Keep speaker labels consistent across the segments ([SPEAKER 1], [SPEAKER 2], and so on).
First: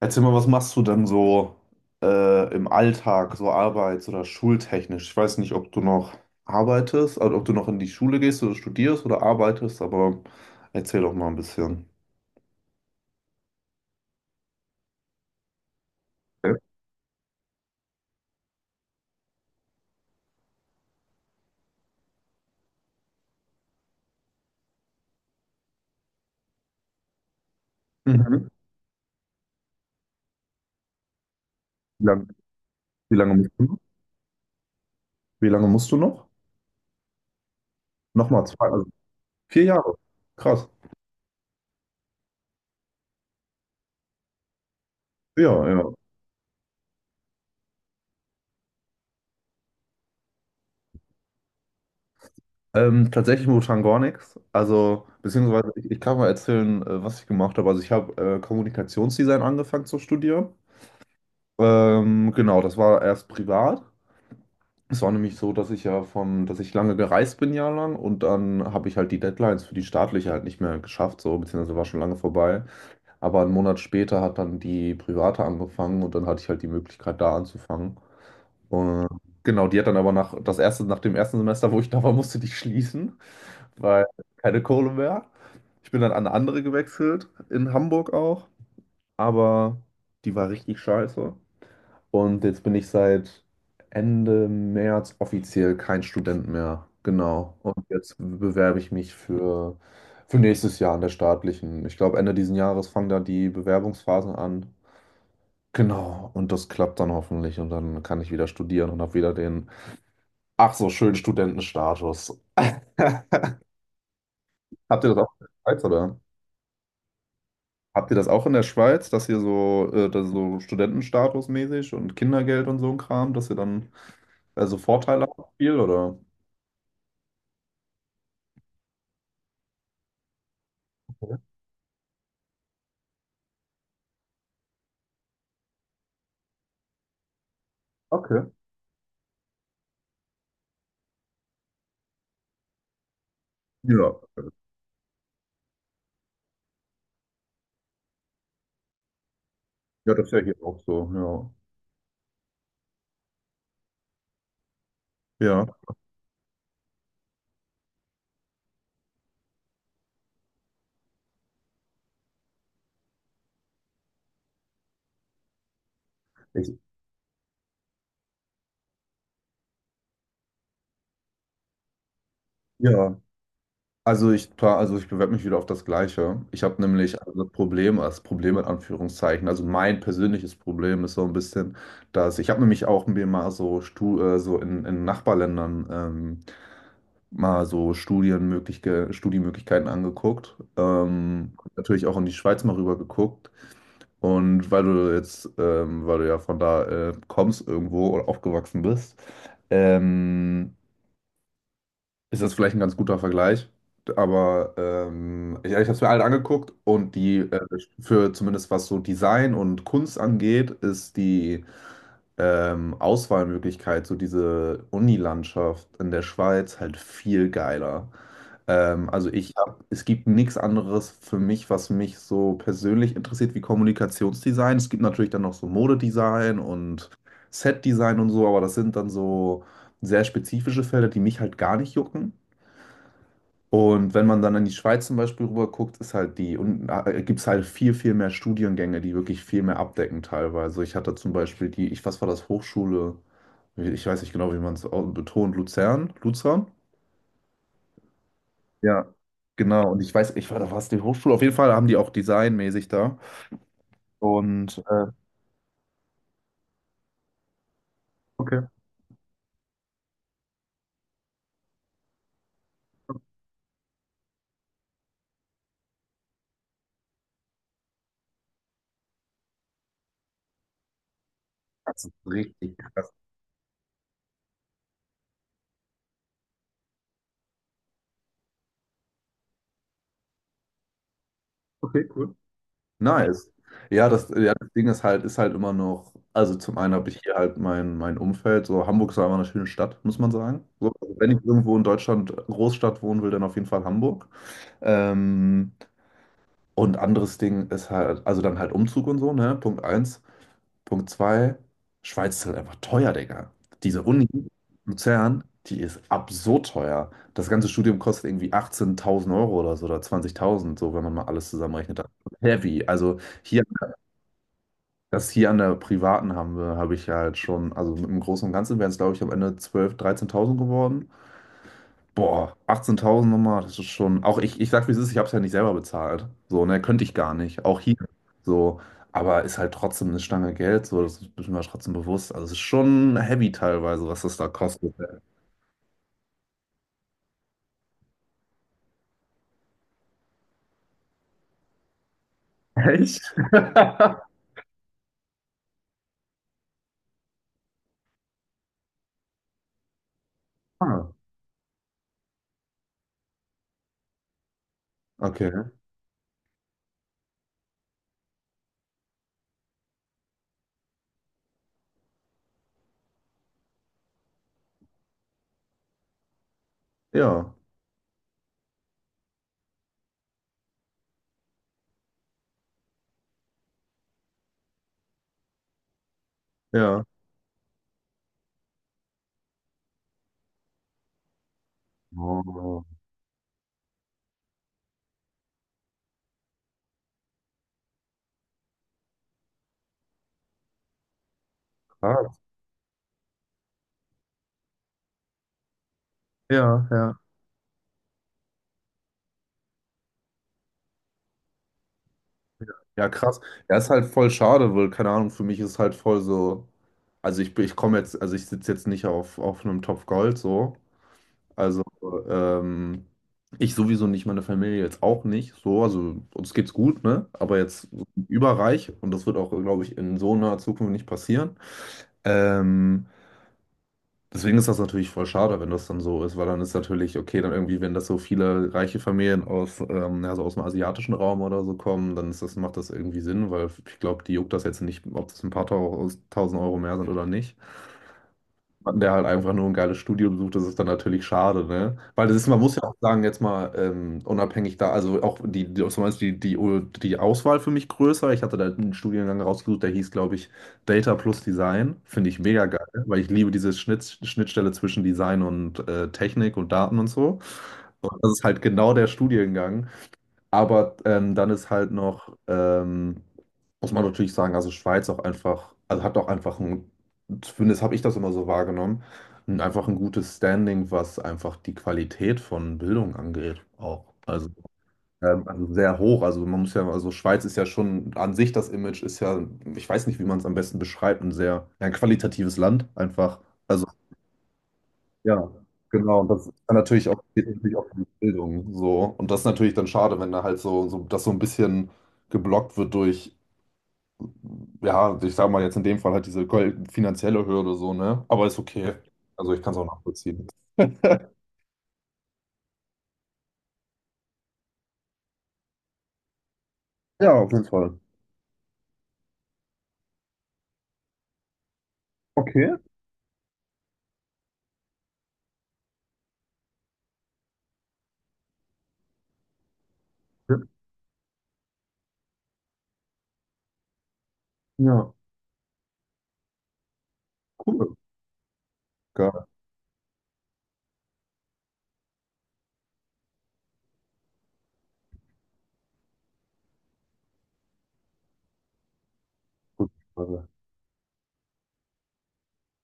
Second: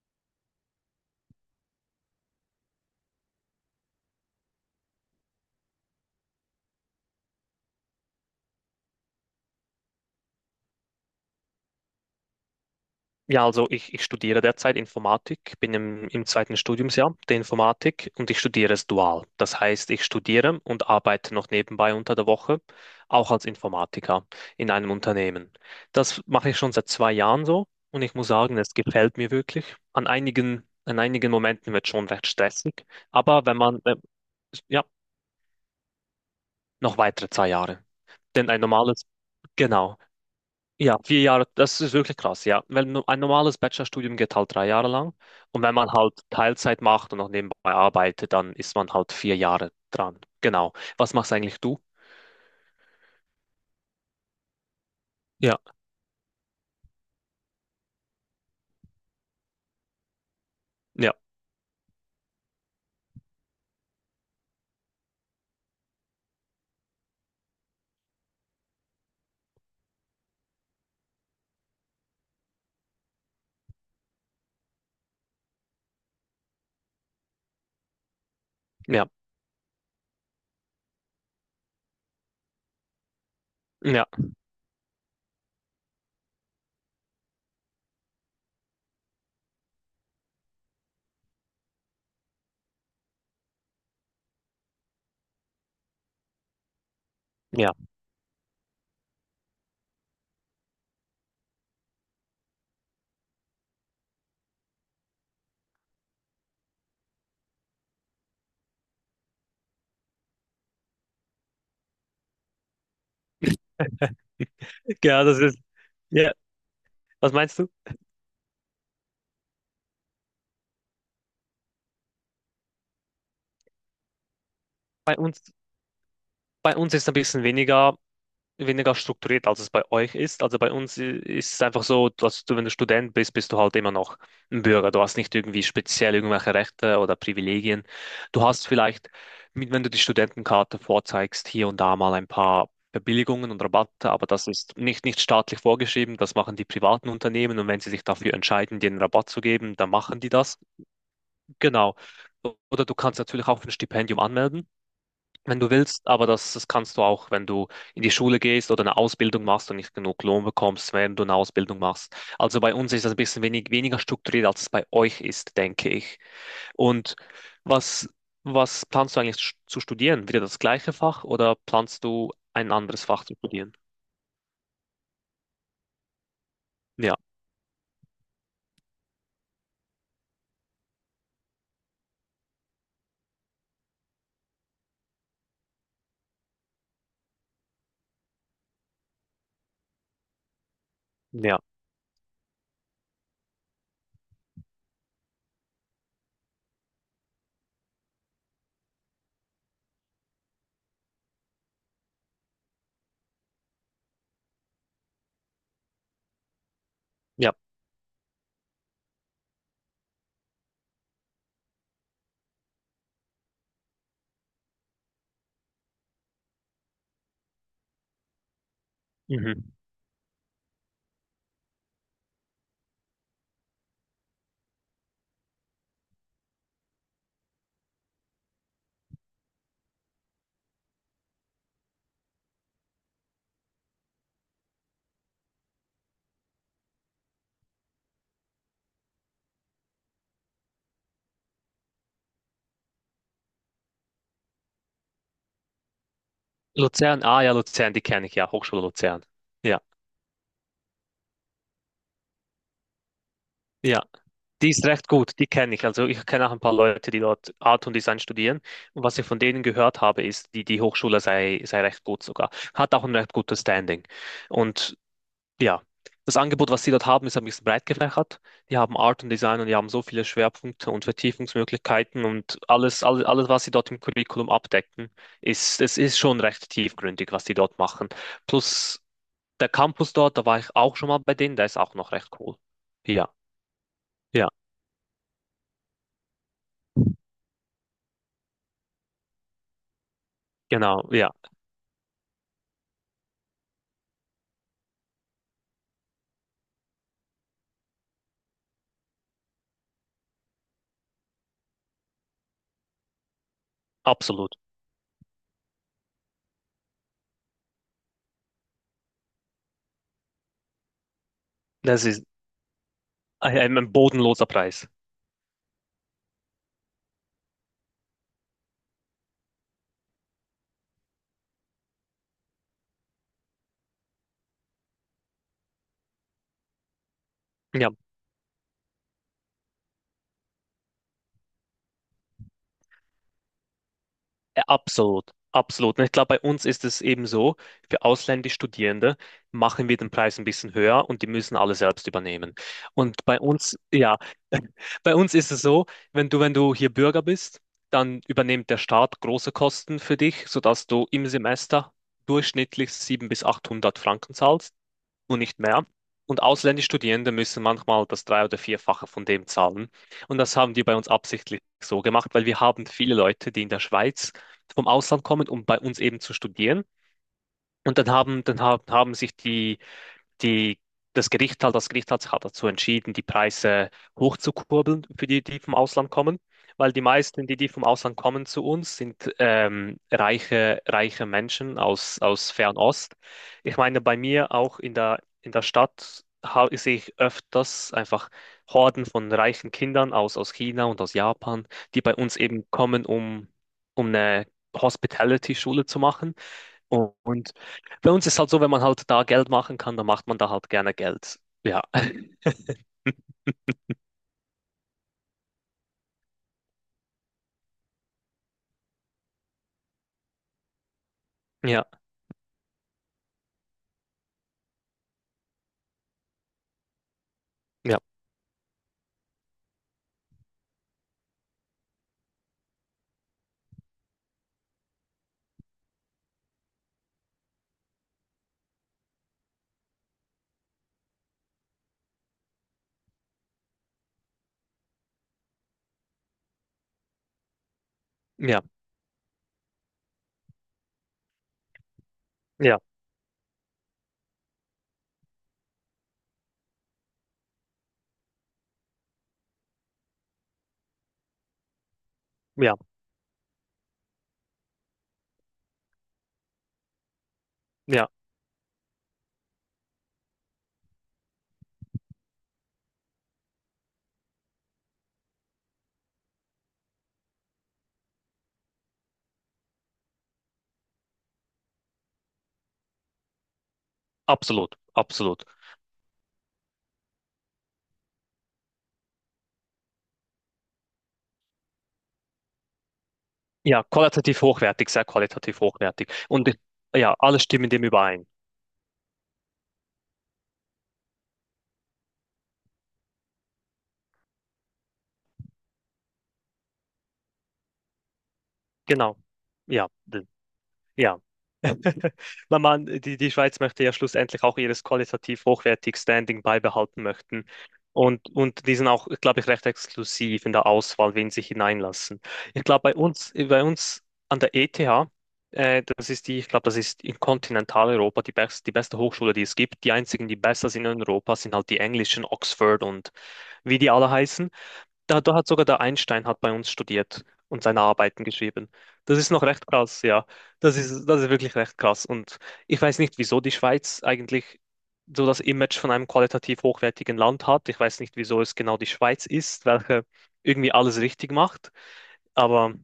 [SPEAKER 1] Erzähl mal, was machst du denn so im Alltag, so arbeits- oder schultechnisch? Ich weiß nicht, ob du noch arbeitest, also ob du noch in die Schule gehst oder studierst oder arbeitest, aber erzähl doch mal ein bisschen.
[SPEAKER 2] Ja, also ich studiere derzeit Informatik, bin im
[SPEAKER 1] Äh,
[SPEAKER 2] 2. Studiumsjahr der Informatik und ich studiere es dual. Das heißt, ich studiere und arbeite noch nebenbei unter der Woche, auch als Informatiker in einem Unternehmen. Das mache ich schon seit 2 Jahren so und ich muss
[SPEAKER 1] Mhm.
[SPEAKER 2] sagen, es gefällt mir wirklich. An einigen Momenten wird es
[SPEAKER 1] Wie
[SPEAKER 2] schon recht
[SPEAKER 1] lang,
[SPEAKER 2] stressig,
[SPEAKER 1] wie lange
[SPEAKER 2] aber
[SPEAKER 1] musst
[SPEAKER 2] wenn
[SPEAKER 1] du noch?
[SPEAKER 2] man, ja,
[SPEAKER 1] Wie lange musst du noch?
[SPEAKER 2] noch weitere 2 Jahre.
[SPEAKER 1] Nochmal
[SPEAKER 2] Denn ein
[SPEAKER 1] zwei, also
[SPEAKER 2] normales,
[SPEAKER 1] vier Jahre.
[SPEAKER 2] genau,
[SPEAKER 1] Krass.
[SPEAKER 2] ja, 4 Jahre, das ist wirklich krass, ja. Weil ein normales Bachelorstudium geht halt 3 Jahre lang.
[SPEAKER 1] Ja,
[SPEAKER 2] Und wenn man
[SPEAKER 1] ja.
[SPEAKER 2] halt Teilzeit macht und noch nebenbei arbeitet, dann ist man halt 4 Jahre dran. Genau. Was machst eigentlich du?
[SPEAKER 1] Tatsächlich momentan gar nichts. Also,
[SPEAKER 2] Ja,
[SPEAKER 1] beziehungsweise ich kann mal erzählen, was ich gemacht habe. Also ich habe Kommunikationsdesign angefangen zu studieren.
[SPEAKER 2] ja,
[SPEAKER 1] Genau, das war erst privat. Es war nämlich so, dass ich lange gereist bin, jahrelang, und dann habe ich halt die Deadlines für die staatliche halt nicht mehr geschafft, so, beziehungsweise war schon lange vorbei. Aber einen Monat später hat dann die private angefangen und dann hatte ich halt die Möglichkeit, da anzufangen. Und
[SPEAKER 2] ja,
[SPEAKER 1] genau, die hat dann aber nach dem ersten Semester, wo ich da war, musste die schließen, weil
[SPEAKER 2] ja,
[SPEAKER 1] keine Kohle mehr. Ich bin dann an eine andere gewechselt, in Hamburg auch, aber die war richtig scheiße. Und jetzt bin ich seit Ende März offiziell kein Student mehr. Genau. Und
[SPEAKER 2] ja.
[SPEAKER 1] jetzt bewerbe ich mich für nächstes Jahr an der staatlichen. Ich glaube, Ende diesen Jahres fangen da die Bewerbungsphasen an. Genau. Und das klappt dann hoffentlich. Und dann kann ich wieder studieren und habe wieder den, ach so, schönen Studentenstatus. Habt ihr das
[SPEAKER 2] Ja,
[SPEAKER 1] auch
[SPEAKER 2] das
[SPEAKER 1] in
[SPEAKER 2] ist,
[SPEAKER 1] der Schweiz, oder?
[SPEAKER 2] ja. Was meinst du?
[SPEAKER 1] Habt ihr das auch in der Schweiz, dass ihr so, dass so Studentenstatus mäßig und Kindergeld und so ein Kram, dass ihr dann also
[SPEAKER 2] Bei
[SPEAKER 1] Vorteile
[SPEAKER 2] uns,
[SPEAKER 1] habt, viel, oder?
[SPEAKER 2] bei uns ist ein bisschen weniger, weniger strukturiert, als es bei euch ist. Also bei uns ist es einfach so, dass du, wenn du Student bist, bist du halt immer noch ein Bürger. Du hast nicht irgendwie speziell irgendwelche Rechte oder Privilegien. Du
[SPEAKER 1] Okay.
[SPEAKER 2] hast vielleicht, wenn du die Studentenkarte vorzeigst, hier und da mal ein paar Verbilligungen und Rabatte,
[SPEAKER 1] Ja,
[SPEAKER 2] aber das ist nicht staatlich vorgeschrieben. Das machen die privaten Unternehmen, und wenn sie sich dafür entscheiden, dir einen Rabatt zu geben, dann
[SPEAKER 1] ja,
[SPEAKER 2] machen
[SPEAKER 1] das
[SPEAKER 2] die
[SPEAKER 1] ist ja hier
[SPEAKER 2] das.
[SPEAKER 1] auch so, ja.
[SPEAKER 2] Genau. Oder du kannst natürlich auch für ein Stipendium anmelden, wenn
[SPEAKER 1] Ja,
[SPEAKER 2] du willst, aber das, das kannst du auch, wenn du in die Schule gehst oder eine Ausbildung machst und nicht genug Lohn bekommst, während du eine Ausbildung machst. Also bei uns ist das ein bisschen wenig, weniger strukturiert, als es bei euch ist, denke ich.
[SPEAKER 1] ich,
[SPEAKER 2] Und was, was planst du eigentlich zu studieren? Wieder das gleiche Fach, oder planst du ein anderes
[SPEAKER 1] ja.
[SPEAKER 2] Fach zu studieren?
[SPEAKER 1] Also ich, pla- also ich bewerbe mich wieder auf das Gleiche. Ich habe
[SPEAKER 2] Ja,
[SPEAKER 1] nämlich also das Problem in Anführungszeichen, also mein persönliches Problem ist so ein bisschen, dass ich habe nämlich auch mir mal so, so in Nachbarländern mal so Studienmöglichkeiten angeguckt.
[SPEAKER 2] ja,
[SPEAKER 1] Natürlich auch in die Schweiz mal rüber geguckt. Und weil du ja von da kommst irgendwo oder aufgewachsen bist, ähm, ist das vielleicht ein ganz guter Vergleich. Aber ich habe es mir alle angeguckt und die
[SPEAKER 2] ja.
[SPEAKER 1] für zumindest was so Design und Kunst angeht, ist die Auswahlmöglichkeit, so diese Unilandschaft in der Schweiz halt viel geiler. Also
[SPEAKER 2] Mhm.
[SPEAKER 1] es gibt nichts anderes für mich, was mich so persönlich interessiert wie Kommunikationsdesign. Es gibt natürlich dann noch so Modedesign und Setdesign und so, aber das sind dann so sehr spezifische Felder, die mich halt gar nicht jucken. Und wenn man dann in die Schweiz zum Beispiel rüber guckt, ist halt die, und gibt es halt viel, viel mehr Studiengänge, die wirklich viel mehr abdecken teilweise. Ich hatte zum Beispiel die, ich, was war das, Hochschule, ich weiß nicht genau, wie man es betont, Luzern, Luzern.
[SPEAKER 2] Luzern, ah ja, Luzern, die kenne ich ja, Hochschule
[SPEAKER 1] Ja,
[SPEAKER 2] Luzern. Ja,
[SPEAKER 1] genau. Und ich weiß, ich war da, war es die Hochschule? Auf jeden Fall haben die auch designmäßig da.
[SPEAKER 2] ja. Die
[SPEAKER 1] Und
[SPEAKER 2] ist
[SPEAKER 1] äh,
[SPEAKER 2] recht gut, die kenne ich. Also ich kenne auch ein paar Leute, die dort Art und Design studieren.
[SPEAKER 1] Okay.
[SPEAKER 2] Und was ich von denen gehört habe, ist, die, die Hochschule sei recht gut sogar. Hat auch ein recht gutes Standing. Und ja, das Angebot, was sie dort haben, ist ein bisschen breit gefächert. Die haben Art und Design und die haben so viele Schwerpunkte und
[SPEAKER 1] Das ist
[SPEAKER 2] Vertiefungsmöglichkeiten, und
[SPEAKER 1] richtig
[SPEAKER 2] alles,
[SPEAKER 1] krass.
[SPEAKER 2] alles, alles, was sie dort im Curriculum abdecken, ist, es ist schon recht tiefgründig, was die dort machen. Plus der Campus dort, da war ich auch schon mal bei denen, der ist auch
[SPEAKER 1] Okay,
[SPEAKER 2] noch recht
[SPEAKER 1] cool.
[SPEAKER 2] cool. Ja,
[SPEAKER 1] Nice. Ja,
[SPEAKER 2] ja,
[SPEAKER 1] das Ding ist halt immer noch, also zum einen habe ich hier halt mein Umfeld, so Hamburg ist einfach eine schöne Stadt, muss man sagen. So,
[SPEAKER 2] genau,
[SPEAKER 1] also
[SPEAKER 2] ja.
[SPEAKER 1] wenn ich irgendwo in Deutschland Großstadt wohnen will, dann auf jeden Fall Hamburg. Ähm, und anderes Ding ist halt, also dann halt Umzug und so, ne? Punkt eins. Punkt zwei, Schweiz ist halt einfach teuer, Digga. Diese Uni
[SPEAKER 2] Absolut.
[SPEAKER 1] Luzern, die ist absurd teuer. Das ganze Studium kostet irgendwie 18.000 Euro oder so oder 20.000, so wenn man mal alles zusammenrechnet.
[SPEAKER 2] Das
[SPEAKER 1] Das
[SPEAKER 2] ist
[SPEAKER 1] ist heavy. Also hier,
[SPEAKER 2] ein bodenloser Preis.
[SPEAKER 1] das hier an der privaten habe ich halt schon, also im Großen und Ganzen wären es, glaube ich, am Ende 12.000, 13.000 geworden. Boah, 18.000 nochmal, das ist schon. Auch ich sag, wie es ist, ich hab's ja nicht selber bezahlt. So, ne, könnte ich gar nicht. Auch
[SPEAKER 2] Ja,
[SPEAKER 1] hier. So, aber ist halt trotzdem eine Stange Geld. So, das ist mir trotzdem bewusst. Also, es ist schon heavy teilweise, was das da kostet.
[SPEAKER 2] absolut. Absolut. Und ich glaube, bei uns ist es eben so, für ausländische Studierende machen wir den Preis ein bisschen höher und die müssen alle selbst übernehmen. Und
[SPEAKER 1] Echt?
[SPEAKER 2] bei uns, ja, bei uns ist es so, wenn du, wenn du hier Bürger bist, dann übernimmt der Staat große Kosten für dich, sodass du
[SPEAKER 1] Ah,
[SPEAKER 2] im Semester durchschnittlich 700 bis 800 Franken zahlst und
[SPEAKER 1] okay.
[SPEAKER 2] nicht mehr. Und ausländische Studierende müssen manchmal das Drei- oder Vierfache von dem zahlen. Und das haben die bei uns absichtlich so gemacht, weil wir haben viele Leute, die in der Schweiz vom Ausland kommen, um bei uns eben zu studieren.
[SPEAKER 1] Ja,
[SPEAKER 2] Und dann haben sich die, die, das Gericht halt, das Gericht hat sich halt dazu entschieden, die Preise hochzukurbeln für die, die vom Ausland kommen, weil die
[SPEAKER 1] ja.
[SPEAKER 2] meisten, die, die vom Ausland kommen zu uns, sind reiche, reiche Menschen aus, aus
[SPEAKER 1] Oh,
[SPEAKER 2] Fernost. Ich meine, bei mir auch in der Stadt sehe ich öfters einfach Horden von reichen Kindern aus, aus China und aus Japan, die bei uns
[SPEAKER 1] krass.
[SPEAKER 2] eben kommen, um, um eine Hospitality-Schule zu machen.
[SPEAKER 1] Ja, ja.
[SPEAKER 2] Und bei uns ist halt so, wenn man halt da Geld machen kann, dann macht man da halt gerne Geld. Ja,
[SPEAKER 1] Ja, krass. Ja, ist halt voll schade, weil, keine Ahnung, für mich ist halt voll so. Also ich sitze jetzt nicht auf einem Topf Gold so, Also,
[SPEAKER 2] ja,
[SPEAKER 1] ähm, ich sowieso nicht, meine Familie jetzt auch nicht. So, also uns geht's gut, ne? Aber jetzt
[SPEAKER 2] ja,
[SPEAKER 1] überreich und das wird auch, glaube ich, in so naher Zukunft nicht passieren. Ähm, deswegen ist das natürlich voll schade, wenn das dann so ist, weil dann ist natürlich, okay, dann irgendwie, wenn das so viele reiche Familien aus, also aus dem asiatischen Raum oder so kommen, dann ist das, macht das irgendwie Sinn, weil ich glaube, die juckt das jetzt nicht, ob das ein paar tausend Euro mehr sind oder nicht.
[SPEAKER 2] ja,
[SPEAKER 1] Mann, der halt einfach nur ein geiles Studio besucht, das ist dann natürlich schade, ne? Weil das ist, man muss
[SPEAKER 2] ja,
[SPEAKER 1] ja auch sagen, jetzt mal unabhängig da, also auch zum Beispiel die Auswahl für mich größer. Ich hatte da einen Studiengang rausgesucht, der hieß, glaube ich, Data plus Design. Finde ich mega
[SPEAKER 2] ja,
[SPEAKER 1] geil, weil ich liebe diese Schnittstelle zwischen Design und Technik und Daten und so.
[SPEAKER 2] ja,
[SPEAKER 1] Und das ist halt genau der Studiengang, aber dann ist halt noch, muss man natürlich sagen, also Schweiz auch einfach, also hat auch einfach ein, zumindest habe ich das immer so wahrgenommen, einfach ein gutes Standing, was einfach die Qualität von Bildung angeht, auch.
[SPEAKER 2] absolut, absolut.
[SPEAKER 1] Also sehr hoch. Also man muss ja, also Schweiz ist ja schon an sich das Image ist ja, ich weiß nicht, wie man es am besten beschreibt, ein sehr ein qualitatives Land einfach.
[SPEAKER 2] Ja,
[SPEAKER 1] Also
[SPEAKER 2] qualitativ hochwertig, sehr
[SPEAKER 1] ja,
[SPEAKER 2] qualitativ hochwertig.
[SPEAKER 1] genau. Und das
[SPEAKER 2] Und
[SPEAKER 1] ist dann natürlich
[SPEAKER 2] ja,
[SPEAKER 1] auch,
[SPEAKER 2] alle
[SPEAKER 1] geht
[SPEAKER 2] stimmen
[SPEAKER 1] natürlich
[SPEAKER 2] dem
[SPEAKER 1] auch um
[SPEAKER 2] überein.
[SPEAKER 1] Bildung so. Und das ist natürlich dann schade, wenn da halt so das so ein bisschen geblockt wird durch, ja, ich sag mal jetzt in dem Fall halt diese finanzielle Hürde so, ne? Aber ist okay.
[SPEAKER 2] Genau.
[SPEAKER 1] Also ich kann es auch
[SPEAKER 2] Ja,
[SPEAKER 1] nachvollziehen.
[SPEAKER 2] ja. Weil man, die, die Schweiz möchte ja schlussendlich auch ihres qualitativ hochwertig Standing beibehalten
[SPEAKER 1] Ja,
[SPEAKER 2] möchten.
[SPEAKER 1] auf jeden Fall.
[SPEAKER 2] Und die sind auch, glaube ich, recht exklusiv in der Auswahl, wen sie hineinlassen. Ich
[SPEAKER 1] Okay.
[SPEAKER 2] glaube, bei uns an der ETH, das ist die, ich glaube, das ist in Kontinentaleuropa die beste Hochschule, die es gibt. Die einzigen, die besser sind in Europa, sind halt die englischen, Oxford und wie die alle heißen.
[SPEAKER 1] Ja,
[SPEAKER 2] Da hat sogar der Einstein hat bei uns studiert und seine
[SPEAKER 1] cool.
[SPEAKER 2] Arbeiten geschrieben. Das ist noch
[SPEAKER 1] Geil.
[SPEAKER 2] recht krass, ja. Das ist wirklich recht krass. Und ich weiß nicht, wieso die Schweiz eigentlich so das Image von einem qualitativ hochwertigen Land hat. Ich weiß nicht, wieso es genau die Schweiz ist,
[SPEAKER 1] Gut.
[SPEAKER 2] welche
[SPEAKER 1] Also,
[SPEAKER 2] irgendwie alles richtig macht. Aber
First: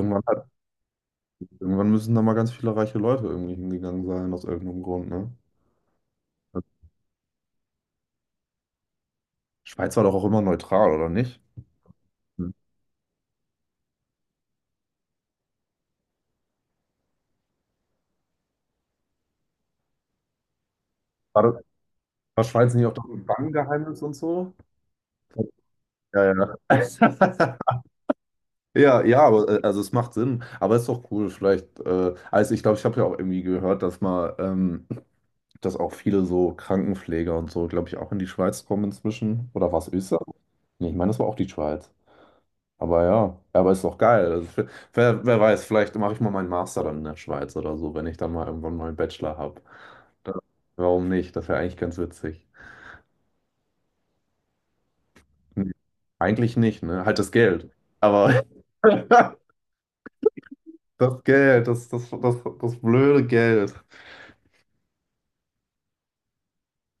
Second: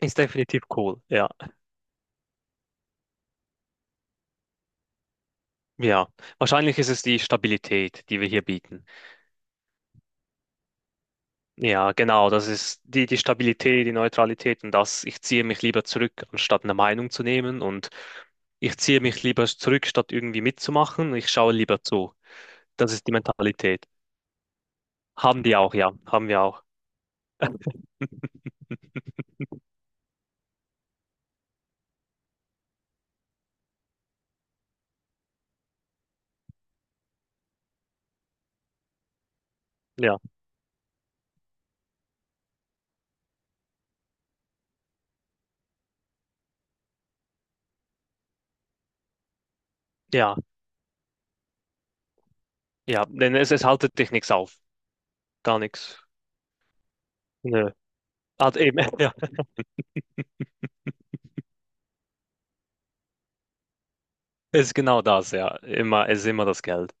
[SPEAKER 2] ist
[SPEAKER 1] hat,
[SPEAKER 2] definitiv cool, ja.
[SPEAKER 1] irgendwann müssen da mal ganz viele reiche Leute irgendwie hingegangen sein, aus irgendeinem Grund, ne?
[SPEAKER 2] Ja, wahrscheinlich ist es die Stabilität, die wir hier bieten.
[SPEAKER 1] Schweiz war doch auch immer neutral, oder nicht?
[SPEAKER 2] Ja, genau, das
[SPEAKER 1] Hm.
[SPEAKER 2] ist die, die Stabilität, die Neutralität und das, ich ziehe mich lieber zurück, anstatt eine Meinung zu nehmen, und ich ziehe mich lieber zurück, statt irgendwie mitzumachen. Ich
[SPEAKER 1] War
[SPEAKER 2] schaue
[SPEAKER 1] das,
[SPEAKER 2] lieber zu.
[SPEAKER 1] War Schweiz nicht
[SPEAKER 2] Das
[SPEAKER 1] auch doch
[SPEAKER 2] ist die
[SPEAKER 1] mit
[SPEAKER 2] Mentalität.
[SPEAKER 1] Bankengeheimnis und so?
[SPEAKER 2] Haben die auch, ja, haben
[SPEAKER 1] Ja,
[SPEAKER 2] wir auch.
[SPEAKER 1] ja. Ja, ja, aber also es macht Sinn. Aber es ist doch cool, vielleicht. Also ich glaube, ich habe ja auch irgendwie gehört, dass auch viele so Krankenpfleger und so, glaube ich, auch in die Schweiz kommen inzwischen. Oder war es
[SPEAKER 2] Ja,
[SPEAKER 1] Österreich? Nee, ich meine, das war auch die Schweiz. Aber ja, aber ist doch geil. Also, wer weiß, vielleicht mache ich mal meinen Master dann in der Schweiz oder so, wenn ich dann mal irgendwann mal einen Bachelor habe.
[SPEAKER 2] ja,
[SPEAKER 1] Warum nicht? Das wäre eigentlich ganz witzig.
[SPEAKER 2] ja, denn es haltet dich nichts auf, gar
[SPEAKER 1] Nee,
[SPEAKER 2] nichts.
[SPEAKER 1] eigentlich nicht, ne? Halt das
[SPEAKER 2] Nö.
[SPEAKER 1] Geld. Aber
[SPEAKER 2] Hat eben, ja,
[SPEAKER 1] das Geld, das blöde Geld.
[SPEAKER 2] es ist genau das, ja, immer, es ist immer das Geld.